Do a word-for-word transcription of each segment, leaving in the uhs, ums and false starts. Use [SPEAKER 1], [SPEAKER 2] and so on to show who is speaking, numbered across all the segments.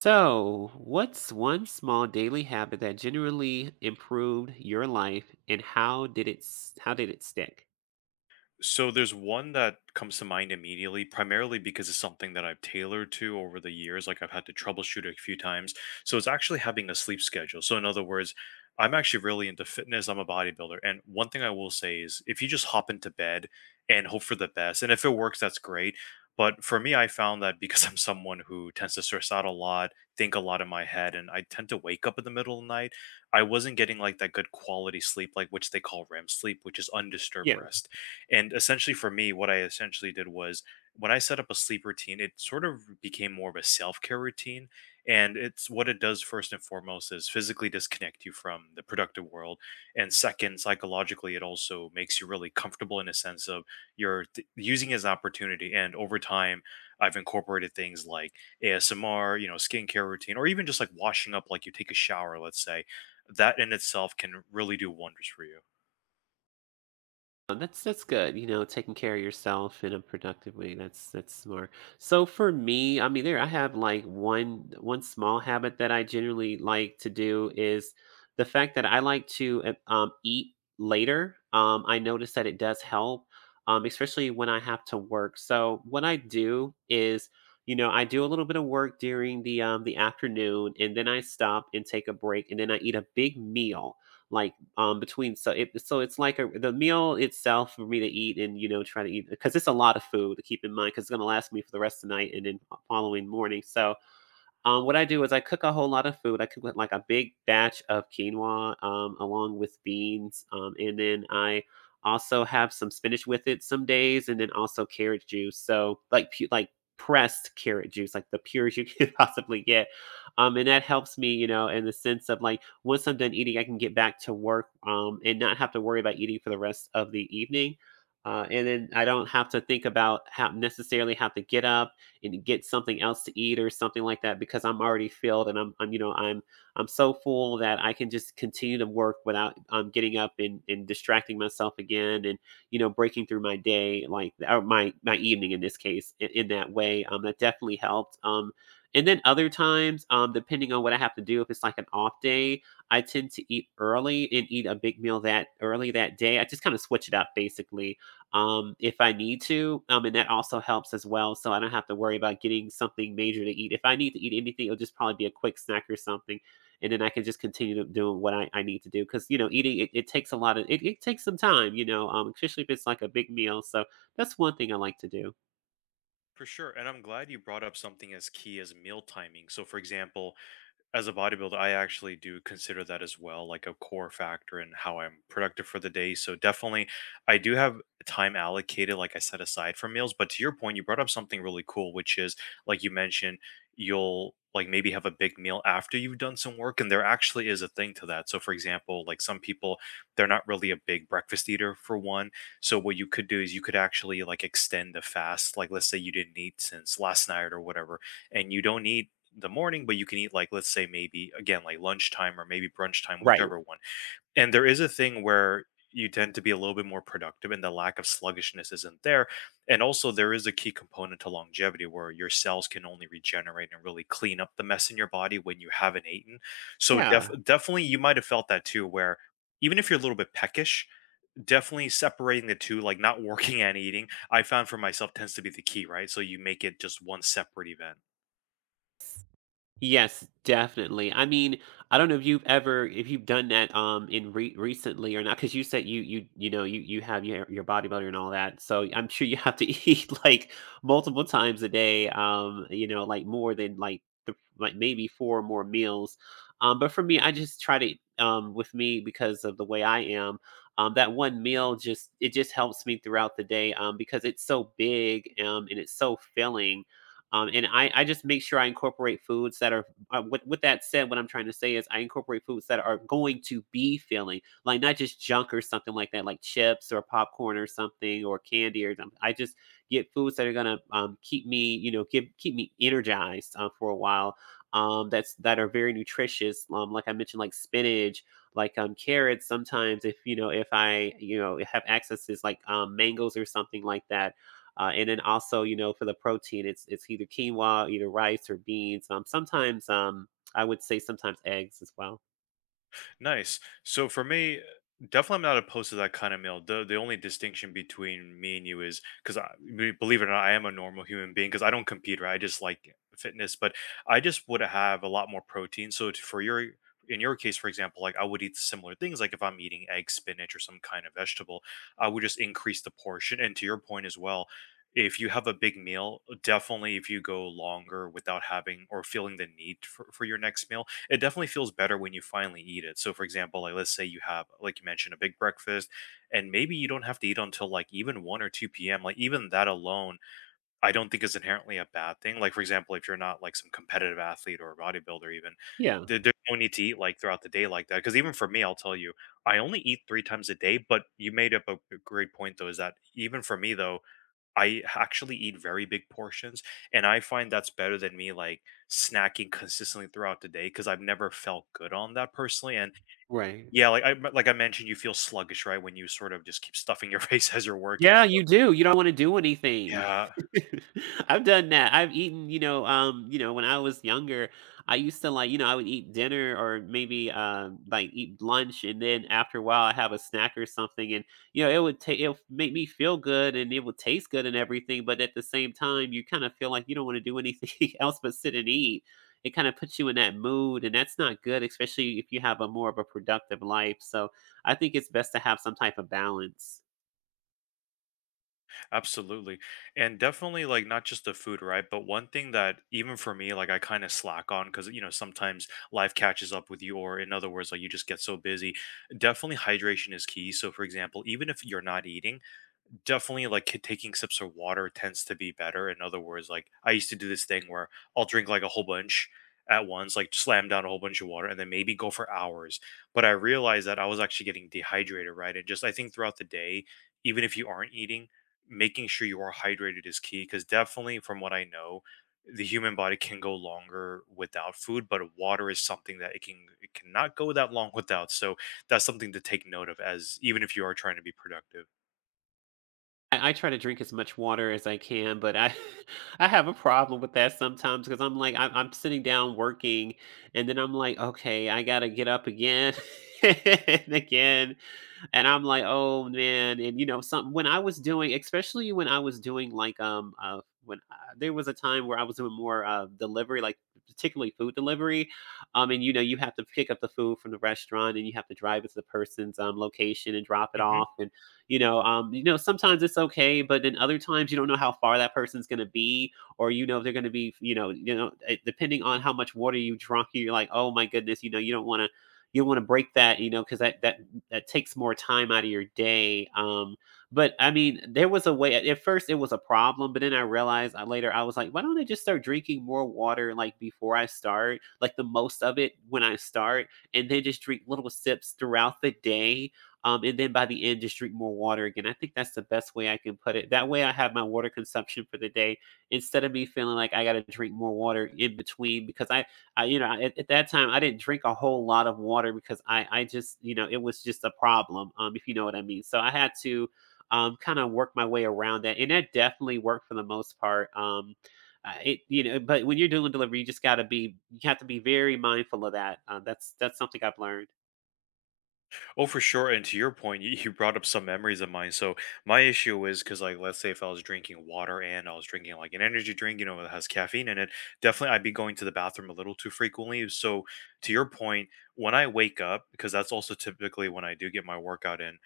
[SPEAKER 1] So, what's one small daily habit that generally improved your life, and how did it s- how did it stick?
[SPEAKER 2] So there's one that comes to mind immediately, primarily because it's something that I've tailored to over the years. Like I've had to troubleshoot a few times. So it's actually having a sleep schedule. So in other words, I'm actually really into fitness. I'm a bodybuilder. And one thing I will say is if you just hop into bed and hope for the best, and if it works, that's great. But for me, I found that because I'm someone who tends to stress out a lot, think a lot in my head, and I tend to wake up in the middle of the night, I wasn't getting like that good quality sleep, like which they call R E M sleep, which is undisturbed rest. And essentially, for me, what I essentially did was when I set up a sleep routine, it sort of became more of a self care routine. And it's what it does first and foremost is physically disconnect you from the productive world. And second, psychologically, it also makes you really comfortable in a sense of you're th- using it as an opportunity. And over time, I've incorporated things like A S M R, you know, skincare routine, or even just like washing up, like you take a shower, let's say. That in itself can really do wonders for you.
[SPEAKER 1] Oh, that's that's good, you know, taking care of yourself in a productive way, that's that's smart. So for me, I mean, there I have like one one small habit that I generally like to do is the fact that I like to uh, um, eat later. Um, I notice that it does help, um, especially when I have to work. So what I do is, you know, I do a little bit of work during the um, the afternoon, and then I stop and take a break, and then I eat a big meal like um, between so it so it's like a, the meal itself for me to eat and, you know, try to eat because it's a lot of food to keep in mind because it's going to last me for the rest of the night and then following morning. So um, what I do is I cook a whole lot of food. I cook with like a big batch of quinoa um, along with beans, um, and then I also have some spinach with it some days, and then also carrot juice. So like pu- like pressed carrot juice, like the purest you can possibly get, um, and that helps me, you know, in the sense of like once I'm done eating, I can get back to work um, and not have to worry about eating for the rest of the evening. Uh, and then I don't have to think about how necessarily have to get up and get something else to eat or something like that because I'm already filled and I'm, I'm, you know, I'm I'm so full that I can just continue to work without um, getting up and, and distracting myself again and, you know, breaking through my day like or my my evening in this case in, in that way. Um that definitely helped. Um and then other times, um depending on what I have to do, if it's like an off day, I tend to eat early and eat a big meal that early that day. I just kind of switch it up basically, um, if I need to. Um, and that also helps as well. So I don't have to worry about getting something major to eat. If I need to eat anything, it'll just probably be a quick snack or something. And then I can just continue to do what I, I need to do. Cause, you know, eating it, it takes a lot of it, it takes some time, you know, um, especially if it's like a big meal. So that's one thing I like to do.
[SPEAKER 2] For sure. And I'm glad you brought up something as key as meal timing. So, for example, as a bodybuilder, I actually do consider that as well, like a core factor in how I'm productive for the day. So definitely, I do have time allocated, like I set aside for meals. But to your point, you brought up something really cool, which is like you mentioned, you'll like maybe have a big meal after you've done some work. And there actually is a thing to that. So for example, like some people, they're not really a big breakfast eater for one. So what you could do is you could actually like extend the fast. Like let's say you didn't eat since last night or whatever, and you don't need the morning, but you can eat like let's say maybe again like lunchtime or maybe brunch time,
[SPEAKER 1] Right.
[SPEAKER 2] whichever one. And there is a thing where you tend to be a little bit more productive and the lack of sluggishness isn't there. And also there is a key component to longevity where your cells can only regenerate and really clean up the mess in your body when you haven't eaten. So def-
[SPEAKER 1] Yeah.
[SPEAKER 2] definitely you might have felt that too where even if you're a little bit peckish, definitely separating the two, like not working and eating, I found for myself tends to be the key, right? So you make it just one separate event.
[SPEAKER 1] Yes, definitely. I mean, I don't know if you've ever if you've done that um in re- recently or not because you said you you you know you you have your your bodybuilder and all that. So I'm sure you have to eat like multiple times a day. Um, you know, like more than like the, like maybe four or more meals. Um, but for me, I just try to um with me because of the way I am. Um, that one meal just it just helps me throughout the day um because it's so big um and it's so filling, um, and I, I just make sure I incorporate foods that are, uh, with, with that said, what I'm trying to say is I incorporate foods that are going to be filling, like not just junk or something like that, like chips or popcorn or something or candy or something. I just get foods that are going to um, keep me, you know, give, keep me energized uh, for a while. Um, that's that are very nutritious. Um, like I mentioned, like spinach, like um carrots, sometimes if you know, if I you know have access to like um mangoes or something like that, uh, and then also, you know, for the protein, it's it's either quinoa, either rice or beans. Um, sometimes, um, I would say sometimes eggs as well.
[SPEAKER 2] Nice. So for me, definitely I'm not opposed to that kind of meal. The the only distinction between me and you is because I be- believe it or not, I am a normal human being because I don't compete, right? I just like fitness, but I just would have a lot more protein. So t- for your in your case, for example, like I would eat similar things. Like if I'm eating egg, spinach, or some kind of vegetable, I would just increase the portion. And to your point as well, if you have a big meal, definitely if you go longer without having or feeling the need for, for your next meal, it definitely feels better when you finally eat it. So, for example, like let's say you have, like you mentioned, a big breakfast, and maybe you don't have to eat until like even one or two p m. Like, even that alone, I don't think is inherently a bad thing. Like, for example, if you're not like some competitive athlete or a bodybuilder, even
[SPEAKER 1] Yeah,
[SPEAKER 2] there- there's no need to eat like throughout the day like that. Because even for me, I'll tell you, I only eat three times a day. But you made up a a great point, though, is that even for me, though, I actually eat very big portions, and I find that's better than me like snacking consistently throughout the day because I've never felt good on that personally. And
[SPEAKER 1] right.
[SPEAKER 2] yeah, like I like I mentioned, you feel sluggish, right, when you sort of just keep stuffing your face as you're working.
[SPEAKER 1] Yeah, you do. You don't want to do anything.
[SPEAKER 2] Yeah,
[SPEAKER 1] I've done that. I've eaten, you know, um, you know, when I was younger, I used to like, you know, I would eat dinner or maybe um like eat lunch and then after a while I have a snack or something and, you know, it would take it would make me feel good and it would taste good and everything, but at the same time you kind of feel like you don't want to do anything else but sit and eat. It kind of puts you in that mood and that's not good, especially if you have a more of a productive life. So I think it's best to have some type of balance.
[SPEAKER 2] absolutely. And definitely like not just the food, right? But one thing that even for me, like I kind of slack on because you know, sometimes life catches up with you, or in other words, like you just get so busy. Definitely hydration is key. So for example, even if you're not eating, definitely like ki- taking sips of water tends to be better. In other words, like I used to do this thing where I'll drink like a whole bunch at once, like slam down a whole bunch of water and then maybe go for hours. But I realized that I was actually getting dehydrated, right? And just I think throughout the day, even if you aren't eating, making sure you are hydrated is key because definitely from what I know, the human body can go longer without food, but water is something that it can it cannot go that long without. So that's something to take note of as even if you are trying to be productive.
[SPEAKER 1] I I try to drink as much water as I can, but I I have a problem with that sometimes because I'm like I'm, I'm sitting down working, and then I'm like, okay, I gotta get up again and again, and I'm like, oh man, and you know, some when I was doing, especially when I was doing like um uh when I, there was a time where I was doing more uh delivery, like particularly food delivery, um and you know you have to pick up the food from the restaurant and you have to drive it to the person's um location and drop it
[SPEAKER 2] Mm-hmm.
[SPEAKER 1] off, you know, um you know, sometimes it's okay, but then other times you don't know how far that person's going to be or, you know, if they're going to be, you know, you know, eh, depending on how much water you drunk you're like, oh my goodness, you know, you don't want to, you want to break that, you know, because that that that takes more time out of your day. Um but I mean, there was a way, at at first it was a problem but then I realized I, later I was like, why don't I just start drinking more water like before I start, like the most of it when I start, and then just drink little sips throughout the day, um, and then by the end, just drink more water again. I think that's the best way I can put it. That way, I have my water consumption for the day instead of me feeling like I got to drink more water in between because I, I, you know, at, at that time I didn't drink a whole lot of water because I, I just, you know, it was just a problem, um, if you know what I mean. So I had to, um, kind of work my way around that, and that definitely worked for the most part. Um, uh, it, you know, but when you're doing delivery, you just got to be, you have to be very mindful of that. Uh, that's that's something I've learned.
[SPEAKER 2] Oh, for sure. And to your point, you, you brought up some memories of mine. So my issue is because, like, let's say if I was drinking water and I was drinking like an energy drink, you know, that has caffeine in it, definitely I'd be going to the bathroom a little too frequently. So to your point, when I wake up, because that's also typically when I do get my workout in,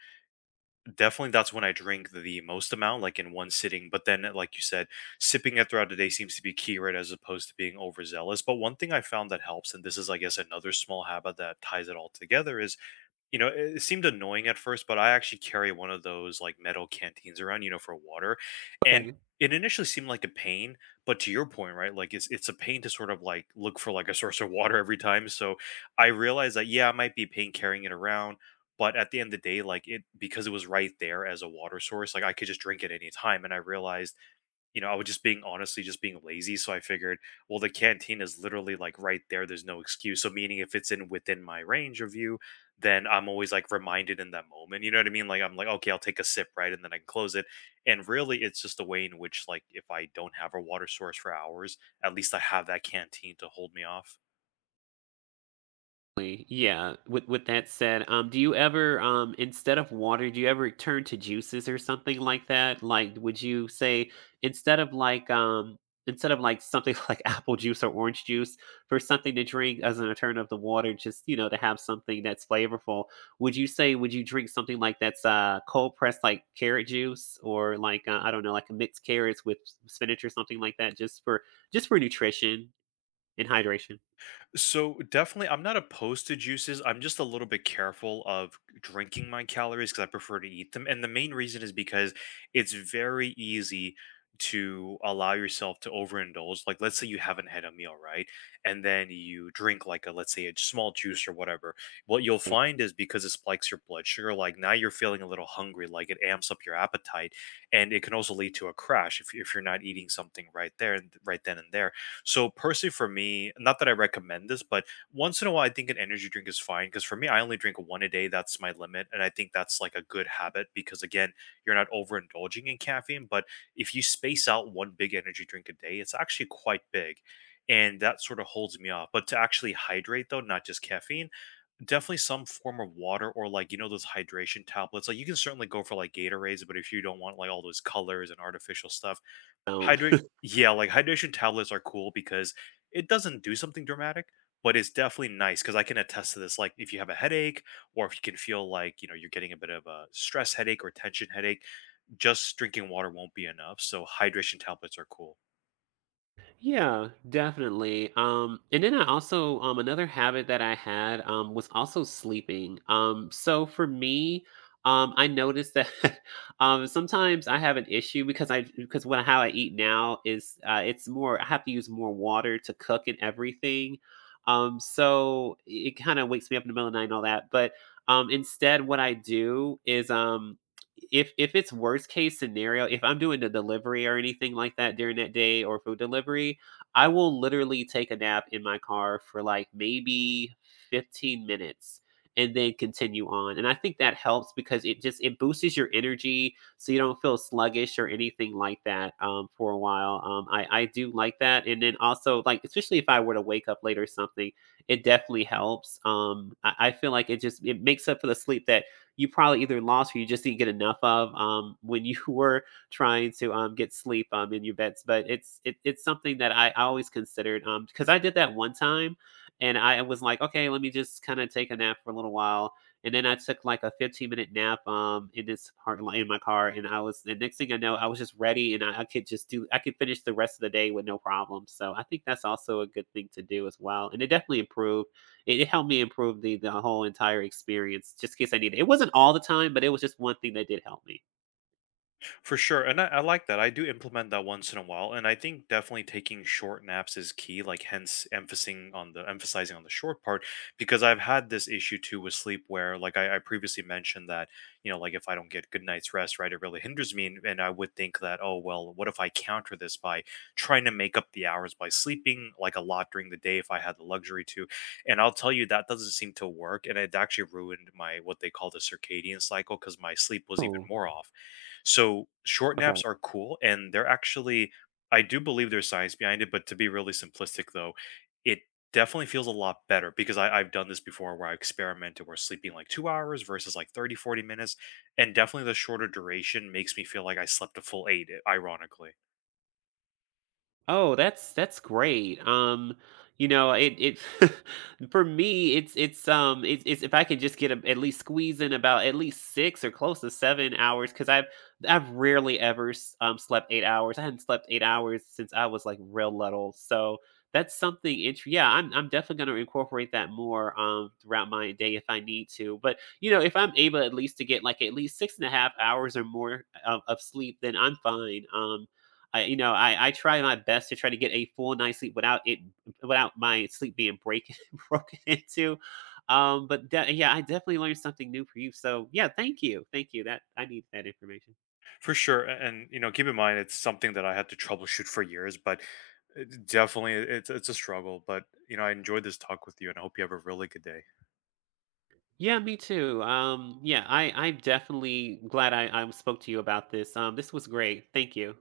[SPEAKER 2] definitely that's when I drink the most amount, like in one sitting. But then, like you said, sipping it throughout the day seems to be key, right? As opposed to being overzealous. But one thing I found that helps, and this is, I guess, another small habit that ties it all together, is you know, it it seemed annoying at first, but I actually carry one of those like metal canteens around, you know, for water. And
[SPEAKER 1] Okay.
[SPEAKER 2] it initially seemed like a pain, but to your point, right? Like it's it's a pain to sort of like look for like a source of water every time. So I realized that yeah, I might be a pain carrying it around, but at the end of the day, like it because it was right there as a water source, like I could just drink it any time. And I realized you know, I was just being honestly just being lazy, so I figured, well, the canteen is literally like right there. There's no excuse. So meaning if it's in within my range of view, then I'm always like reminded in that moment. You know what I mean? Like I'm like, okay, I'll take a sip, right? And then I can close it. And really it's just a way in which like if I don't have a water source for hours, at least I have that canteen to hold me off.
[SPEAKER 1] Exactly. Yeah. With with that said, um, do you ever, um, instead of water, do you ever turn to juices or something like that? Like, would you say instead of like, um, instead of like something like apple juice or orange juice for something to drink as an alternative to water, just, you know, to have something that's flavorful, would you say would you drink something like that's uh cold pressed like carrot juice or like uh, I don't know, like a mixed carrots with spinach or something like that, just for just for nutrition? In hydration.
[SPEAKER 2] So definitely, I'm not opposed to juices. I'm just a little bit careful of drinking my calories because I prefer to eat them. And the main reason is because it's very easy to allow yourself to overindulge. Like, let's say you haven't had a meal, right? And then you drink like a, let's say, a small juice or whatever. What you'll find is because it spikes your blood sugar, like now you're feeling a little hungry, like it amps up your appetite. And it can also lead to a crash if, if you're not eating something right there, and right then and there, so personally, for me, not that I recommend this, but once in a while, I think an energy drink is fine because for me, I only drink one a day. That's my limit, and I think that's like a good habit because again, you're not overindulging in caffeine. But if you space out one big energy drink a day, it's actually quite big. And that sort of holds me off. But to actually hydrate, though, not just caffeine, definitely some form of water or like, you know, those hydration tablets. Like, you can certainly go for like Gatorades, but if you don't want like all those colors and artificial stuff,
[SPEAKER 1] Don't.
[SPEAKER 2] hydrate, yeah, like, hydration tablets are cool because it doesn't do something dramatic, but it's definitely nice. Because I can attest to this, like, if you have a headache or if you can feel like, you know, you're getting a bit of a stress headache or tension headache, just drinking water won't be enough, so hydration tablets are cool.
[SPEAKER 1] Yeah, definitely. Um, and then I also um another habit that I had um was also sleeping. Um, so for me, um, I noticed that um sometimes I have an issue because I because when how I eat now is uh it's more I have to use more water to cook and everything. Um, so it kind of wakes me up in the middle of the night and all that. But um, instead, what I do is, um if if it's worst case scenario, if I'm doing a delivery or anything like that during that day or food delivery, I will literally take a nap in my car for like maybe fifteen minutes and then continue on. And I think that helps because it just it boosts your energy so you don't feel sluggish or anything like that, um, for a while. Um, I I do like that, and then also like especially if I were to wake up late or something, it definitely helps. Um, I, I feel like it just it makes up for the sleep that you probably either lost or you just didn't get enough of, um, when you were trying to, um, get sleep, um, in your beds. But it's it, it's something that I, I always considered, um, because I did that one time, and I was like, okay, let me just kind of take a nap for a little while. And then I took like a fifteen minute nap, um, in this parking lot in my car, and I was the next thing I know, I was just ready, and I, I could just do I could finish the rest of the day with no problem. So I think that's also a good thing to do as well, and it definitely improved, it, it helped me improve the the whole entire experience just in case I needed it. It wasn't all the time, but it was just one thing that did help me.
[SPEAKER 2] For sure. And I, I like that. I do implement that once in a while. And I think definitely taking short naps is key, like hence emphasizing on the emphasizing on the short part, because I've had this issue too with sleep where like I, I previously mentioned that, you know, like if I don't get good night's rest, right, it really hinders me. And, and I would think that, oh well, what if I counter this by trying to make up the hours by sleeping like a lot during the day if I had the luxury to. And I'll tell you that doesn't seem to work. And it actually ruined my what they call the circadian cycle because my sleep was even
[SPEAKER 1] Oh,
[SPEAKER 2] more off, so short
[SPEAKER 1] okay.
[SPEAKER 2] naps are cool and they're actually, I do believe there's science behind it, but to be really simplistic though, it definitely feels a lot better because I, I've done this before where I experimented where sleeping like two hours versus like thirty, forty minutes. And definitely the shorter duration makes me feel like I slept a full eight, i- ironically.
[SPEAKER 1] Oh, that's that's great. Um, you know, it it for me, it's it's um it's it's if I can just get a, at least squeeze in about at least six or close to seven hours, because I've I've rarely ever s- um slept eight hours. I hadn't slept eight hours since I was like real little. So that's something interesting. Yeah, I'm I'm definitely gonna incorporate that more, um throughout my day if I need to. But you know, if I'm able at least to get like at least six and a half hours or more, uh, of, of sleep, then I'm fine. Um I, you know, I, I try my best to try to get a full night's sleep without it, without my sleep being breaking broken into. Um, but de- yeah, I definitely learned something new for you. So yeah, thank you, thank you. That I need that information.
[SPEAKER 2] For sure. a- And you know, keep in mind it's something that I had to troubleshoot for years, but it- definitely it's it's a struggle. But you know, I enjoyed this talk with you and I hope you have a really good day.
[SPEAKER 1] Yeah, me too. Um, yeah, I, I'm definitely glad I, I spoke to you about this. Um, this was great. Thank you.